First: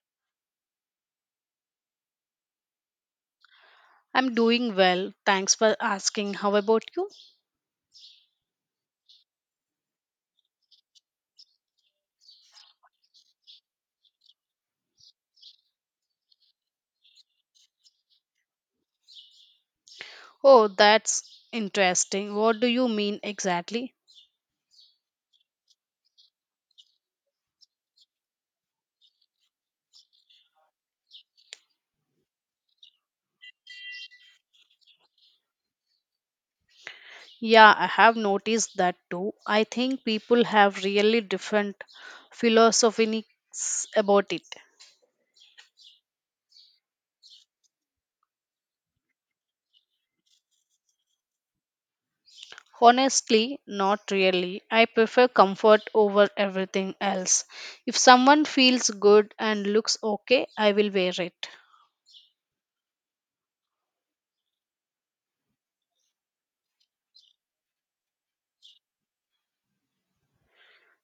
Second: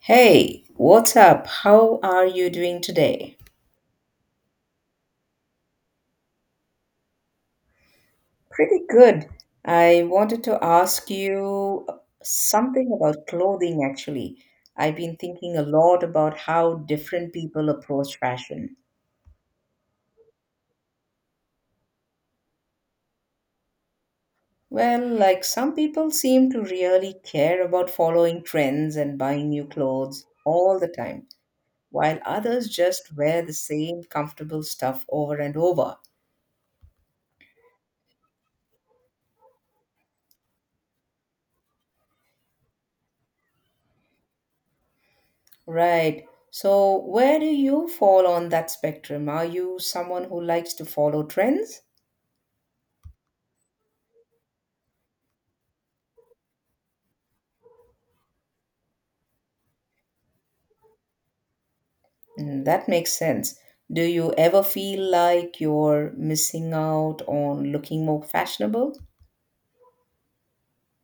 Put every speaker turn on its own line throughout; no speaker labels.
Hey, what's up? How are you doing today?
I'm doing well. Thanks for asking. How about you?
Pretty good. I wanted to ask you something about clothing, actually. I've been thinking a lot about how different people approach fashion.
Oh, that's interesting. What do you mean exactly?
Well, like some people seem to really care about following trends and buying new clothes all the time, while others just wear the same comfortable stuff over and over.
Yeah, I have noticed that too. I think people have really different philosophies about it.
Right. So, where do you fall on that spectrum? Are you someone who likes to follow trends?
Honestly, not really. I prefer comfort over everything else. If someone feels good and looks okay, I will wear it.
Mm, that makes sense. Do you ever feel like you're missing out on looking more fashionable?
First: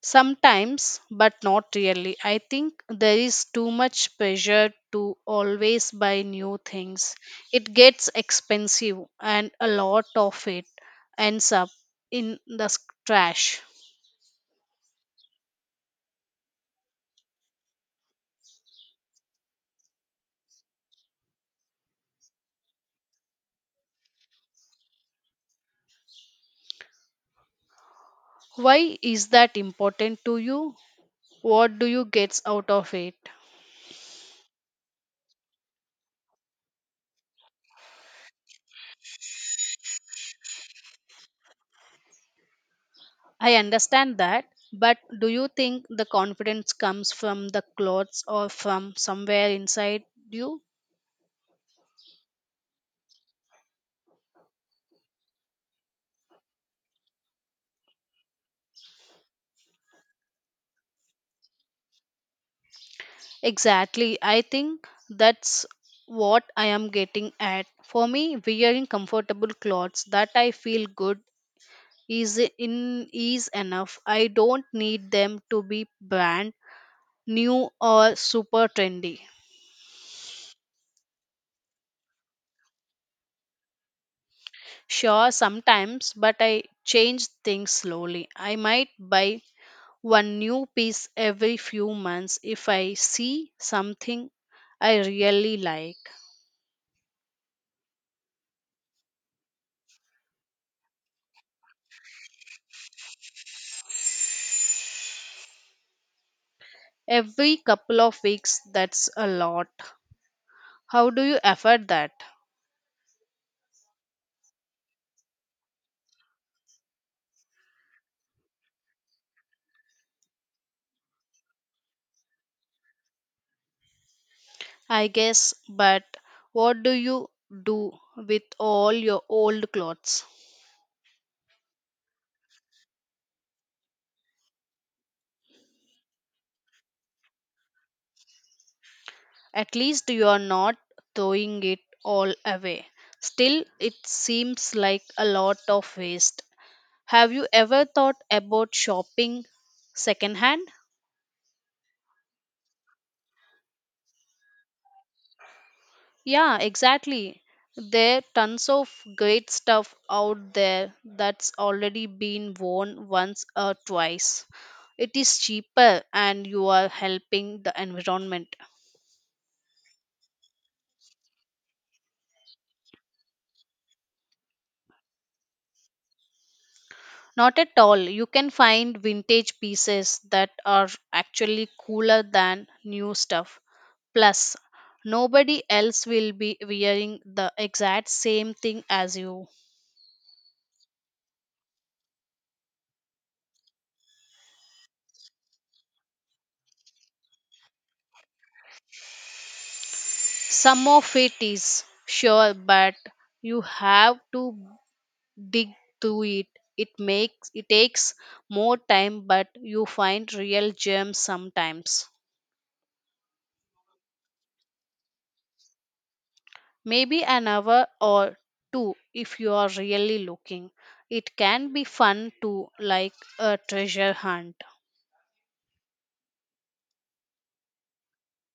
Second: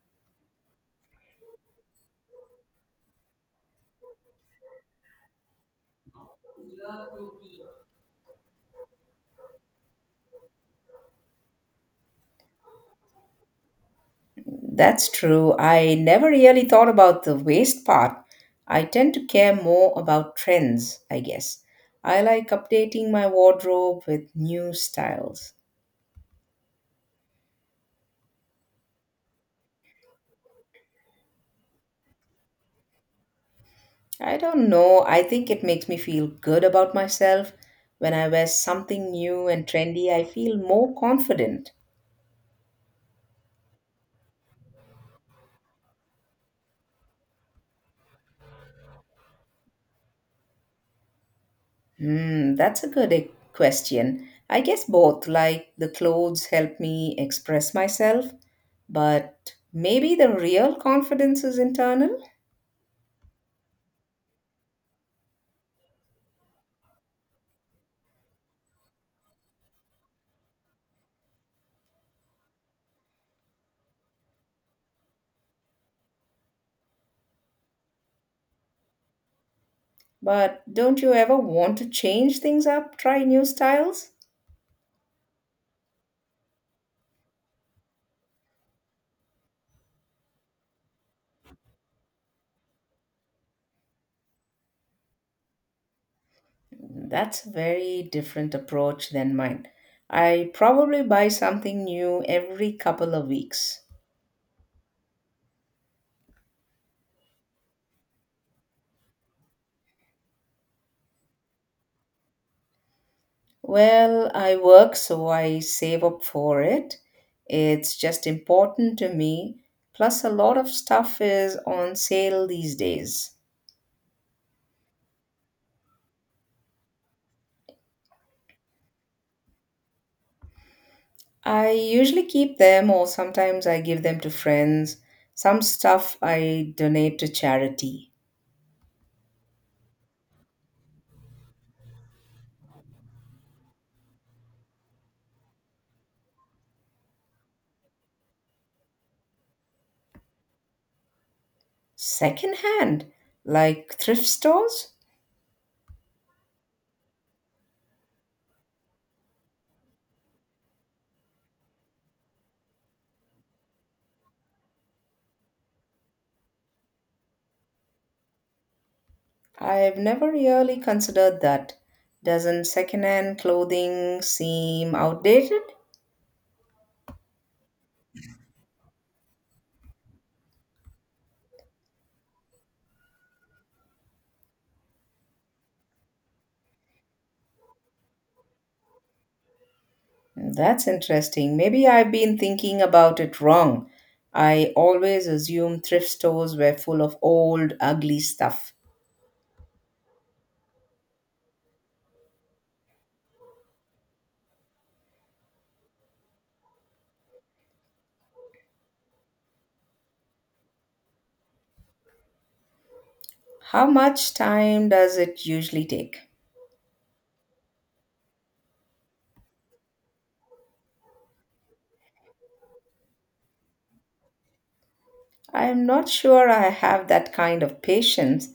Sometimes, but not really. I think there is too much pressure to always buy new things. It gets expensive, and a lot of it ends up in the trash.
That's true. I never really thought about the waist part. I tend to care more about trends, I guess. I like updating my wardrobe with new styles.
Why is that important to you? What do you get out of it?
I don't know. I think it makes me feel good about myself. When I wear something new and trendy, I feel more confident.
I understand that, but do you think the confidence comes from the clothes or from somewhere inside you?
Hmm, that's a good question. I guess both, like the clothes help me express myself, but maybe the real confidence is internal.
Exactly. I think that's what I am getting at. For me, wearing comfortable clothes that I feel good is enough. I don't need them to be brand new or super trendy.
But don't you ever want to change things up, try new styles?
Sure, sometimes, but I change things slowly. I might buy one new piece every few months if I see something I really like.
That's a very different approach than mine. I probably buy something new every couple of weeks.
Every couple of weeks, that's a lot. How do you afford that?
Well, I work, so I save up for it. It's just important to me. Plus, a lot of stuff is on sale these days.
I guess, but what do you do with all your old clothes?
I usually keep them, or sometimes I give them to friends. Some stuff I donate to charity.
At least you are not throwing it all away. Still, it seems like a lot of waste. Have you ever thought about shopping secondhand?
Secondhand, like thrift stores?
Yeah, exactly. There are tons of great stuff out there that's already been worn once or twice. It is cheaper and you are helping the environment.
I've never really considered that. Doesn't secondhand clothing seem outdated?
Not at all. You can find vintage pieces that are actually cooler than new stuff. Plus, nobody else will be wearing the exact same thing as you.
That's interesting. Maybe I've been thinking about it wrong. I always assumed thrift stores were full of old, ugly stuff.
Some of it is sure, but you have to dig to it. Makes it takes more time, but you find real gems sometimes.
How much time does it usually take?
Maybe an hour or two, if you are really looking, it can be fun, to like, a treasure hunt.
I'm not sure I have that kind of patience.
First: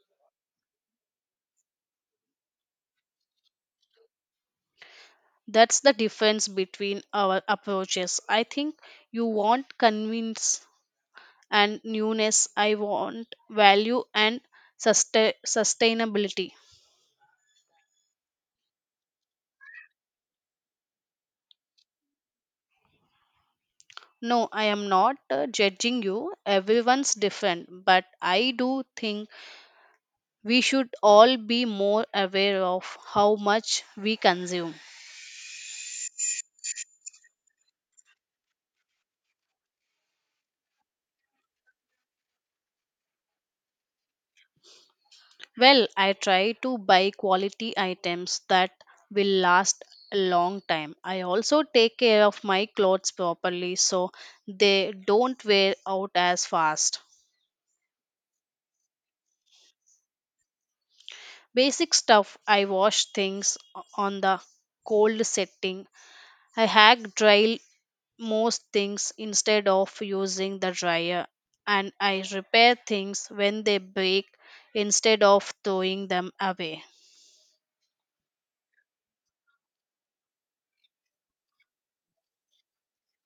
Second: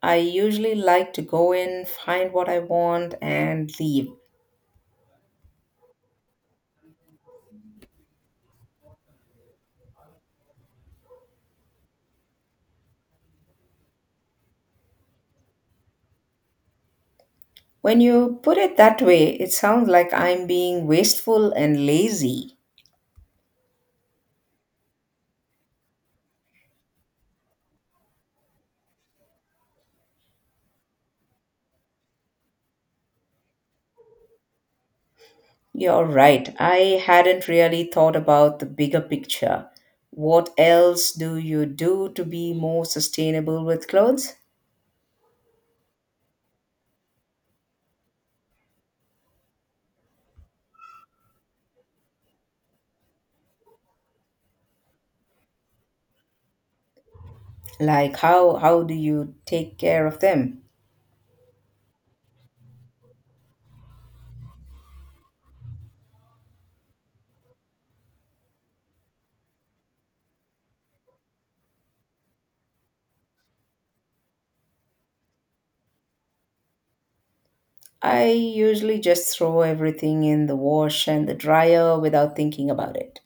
I usually like to go in, find what I want, and leave.
That's the difference between our approaches, I think. You want convince and newness. I want value and sustainability.
When you put it that way, it sounds like I'm being wasteful and lazy.
No, I am not judging you. Everyone's different, but I do think we should all be more aware of how much we consume.
You're right. I hadn't really thought about the bigger picture. What else do you do to be more sustainable with clothes?
Well, I try to buy quality items that will last a long time. I also take care of my clothes properly so they don't wear out as fast.
Like how do you take care of them?
Basic stuff. I wash things on the cold setting. I hack dry most things instead of using the dryer, and I repair things when they break instead of throwing them away.
I usually just throw everything in the wash and the dryer without thinking about it.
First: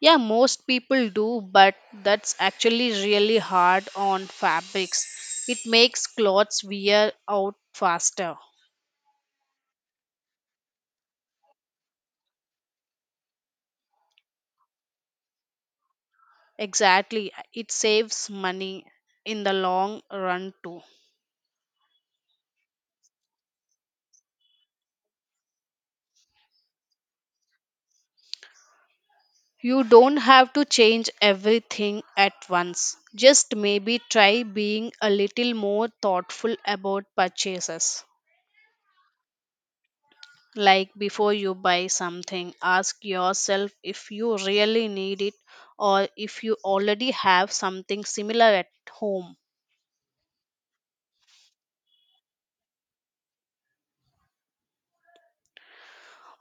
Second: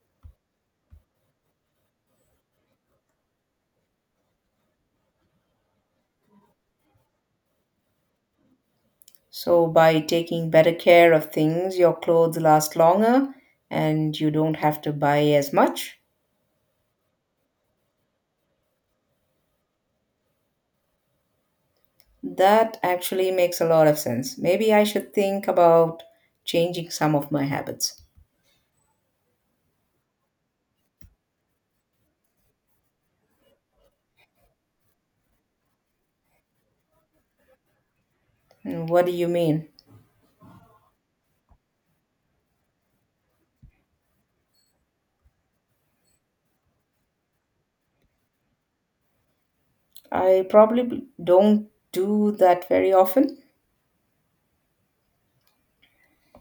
Yeah, most people do, but that's actually really hard on fabrics. It makes clothes wear out faster.
So by taking better care of things, your clothes last longer and you don't have to buy as much.
Exactly, it saves money in the long run too.
That actually makes a lot of sense. Maybe I should think about changing some of my habits.
You don't have to change everything at once. Just maybe try being a little more thoughtful about purchases.
Mm, what do you mean?
Like before you buy something, ask yourself if you really need it or if you already have something similar at home.
I probably don't do that very often.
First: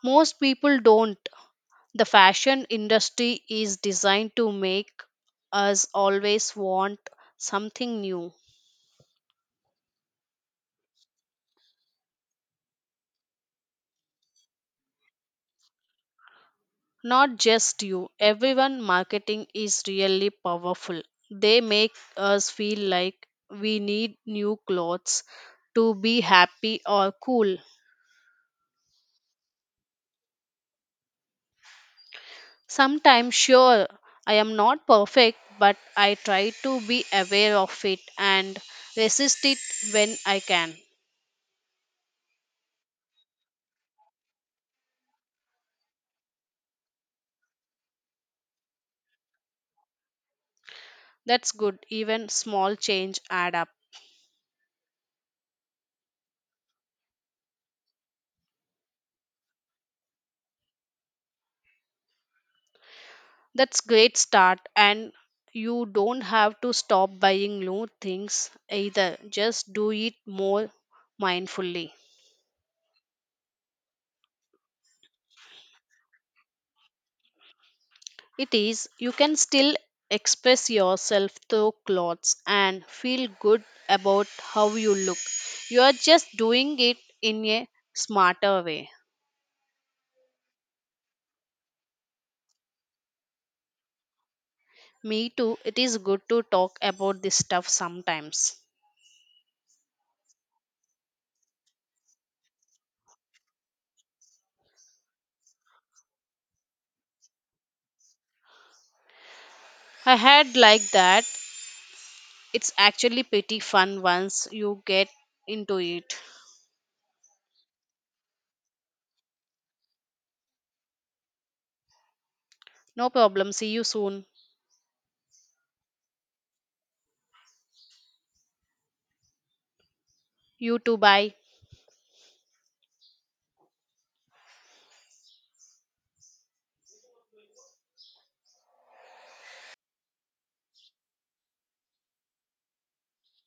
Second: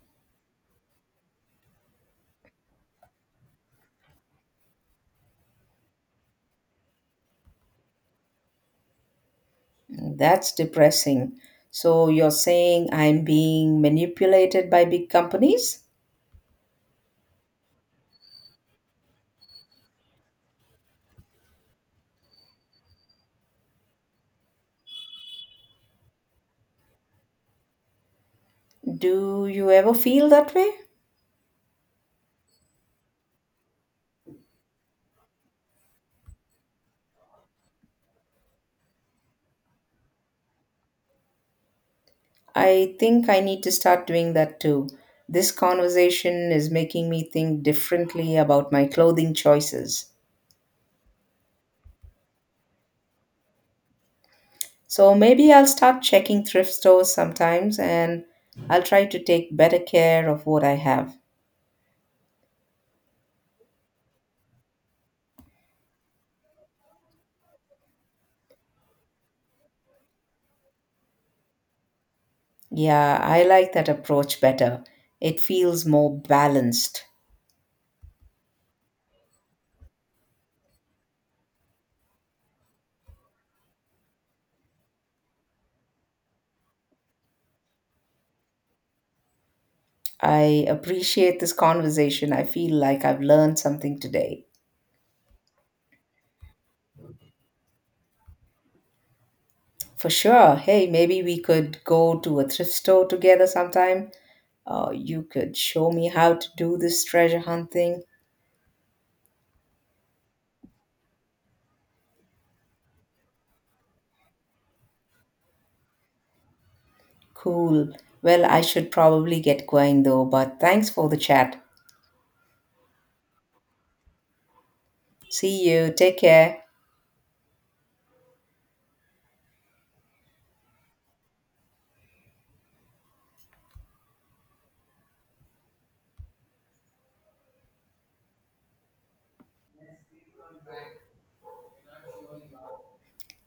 Most people don't. The fashion industry is designed to make us always want something new.
That's depressing. So you're saying I'm being manipulated by big companies?
Not just you, everyone. Marketing is really powerful. They make us feel like we need new clothes to be happy or cool.
Do you ever feel that way?
Sometimes, sure, I am not perfect, but I try to be aware of it and resist it when I can.
I think I need to start doing that too. This conversation is making me think differently about my clothing choices.
That's good. Even small change add up.
So maybe I'll start checking thrift stores sometimes and I'll try to take better care of what I have.
That's great start, and you don't have to stop buying new things either. Just do it more mindfully.
Yeah, I like that approach better. It feels more balanced.
It is. You can still express yourself through clothes and feel good about how you look. You are just doing it in a smarter way.
I appreciate this conversation. I feel like I've learned something today.
Me too. It is good to talk about this stuff sometimes.
For sure. Hey, maybe we could go to a thrift store together sometime. You could show me how to do this treasure hunt thing.
I had like that. It's actually pretty fun once you get into it.
Cool. Well, I should probably get going though, but thanks for the chat.
No problem. See you soon.
See you. Take care.
You too. Bye.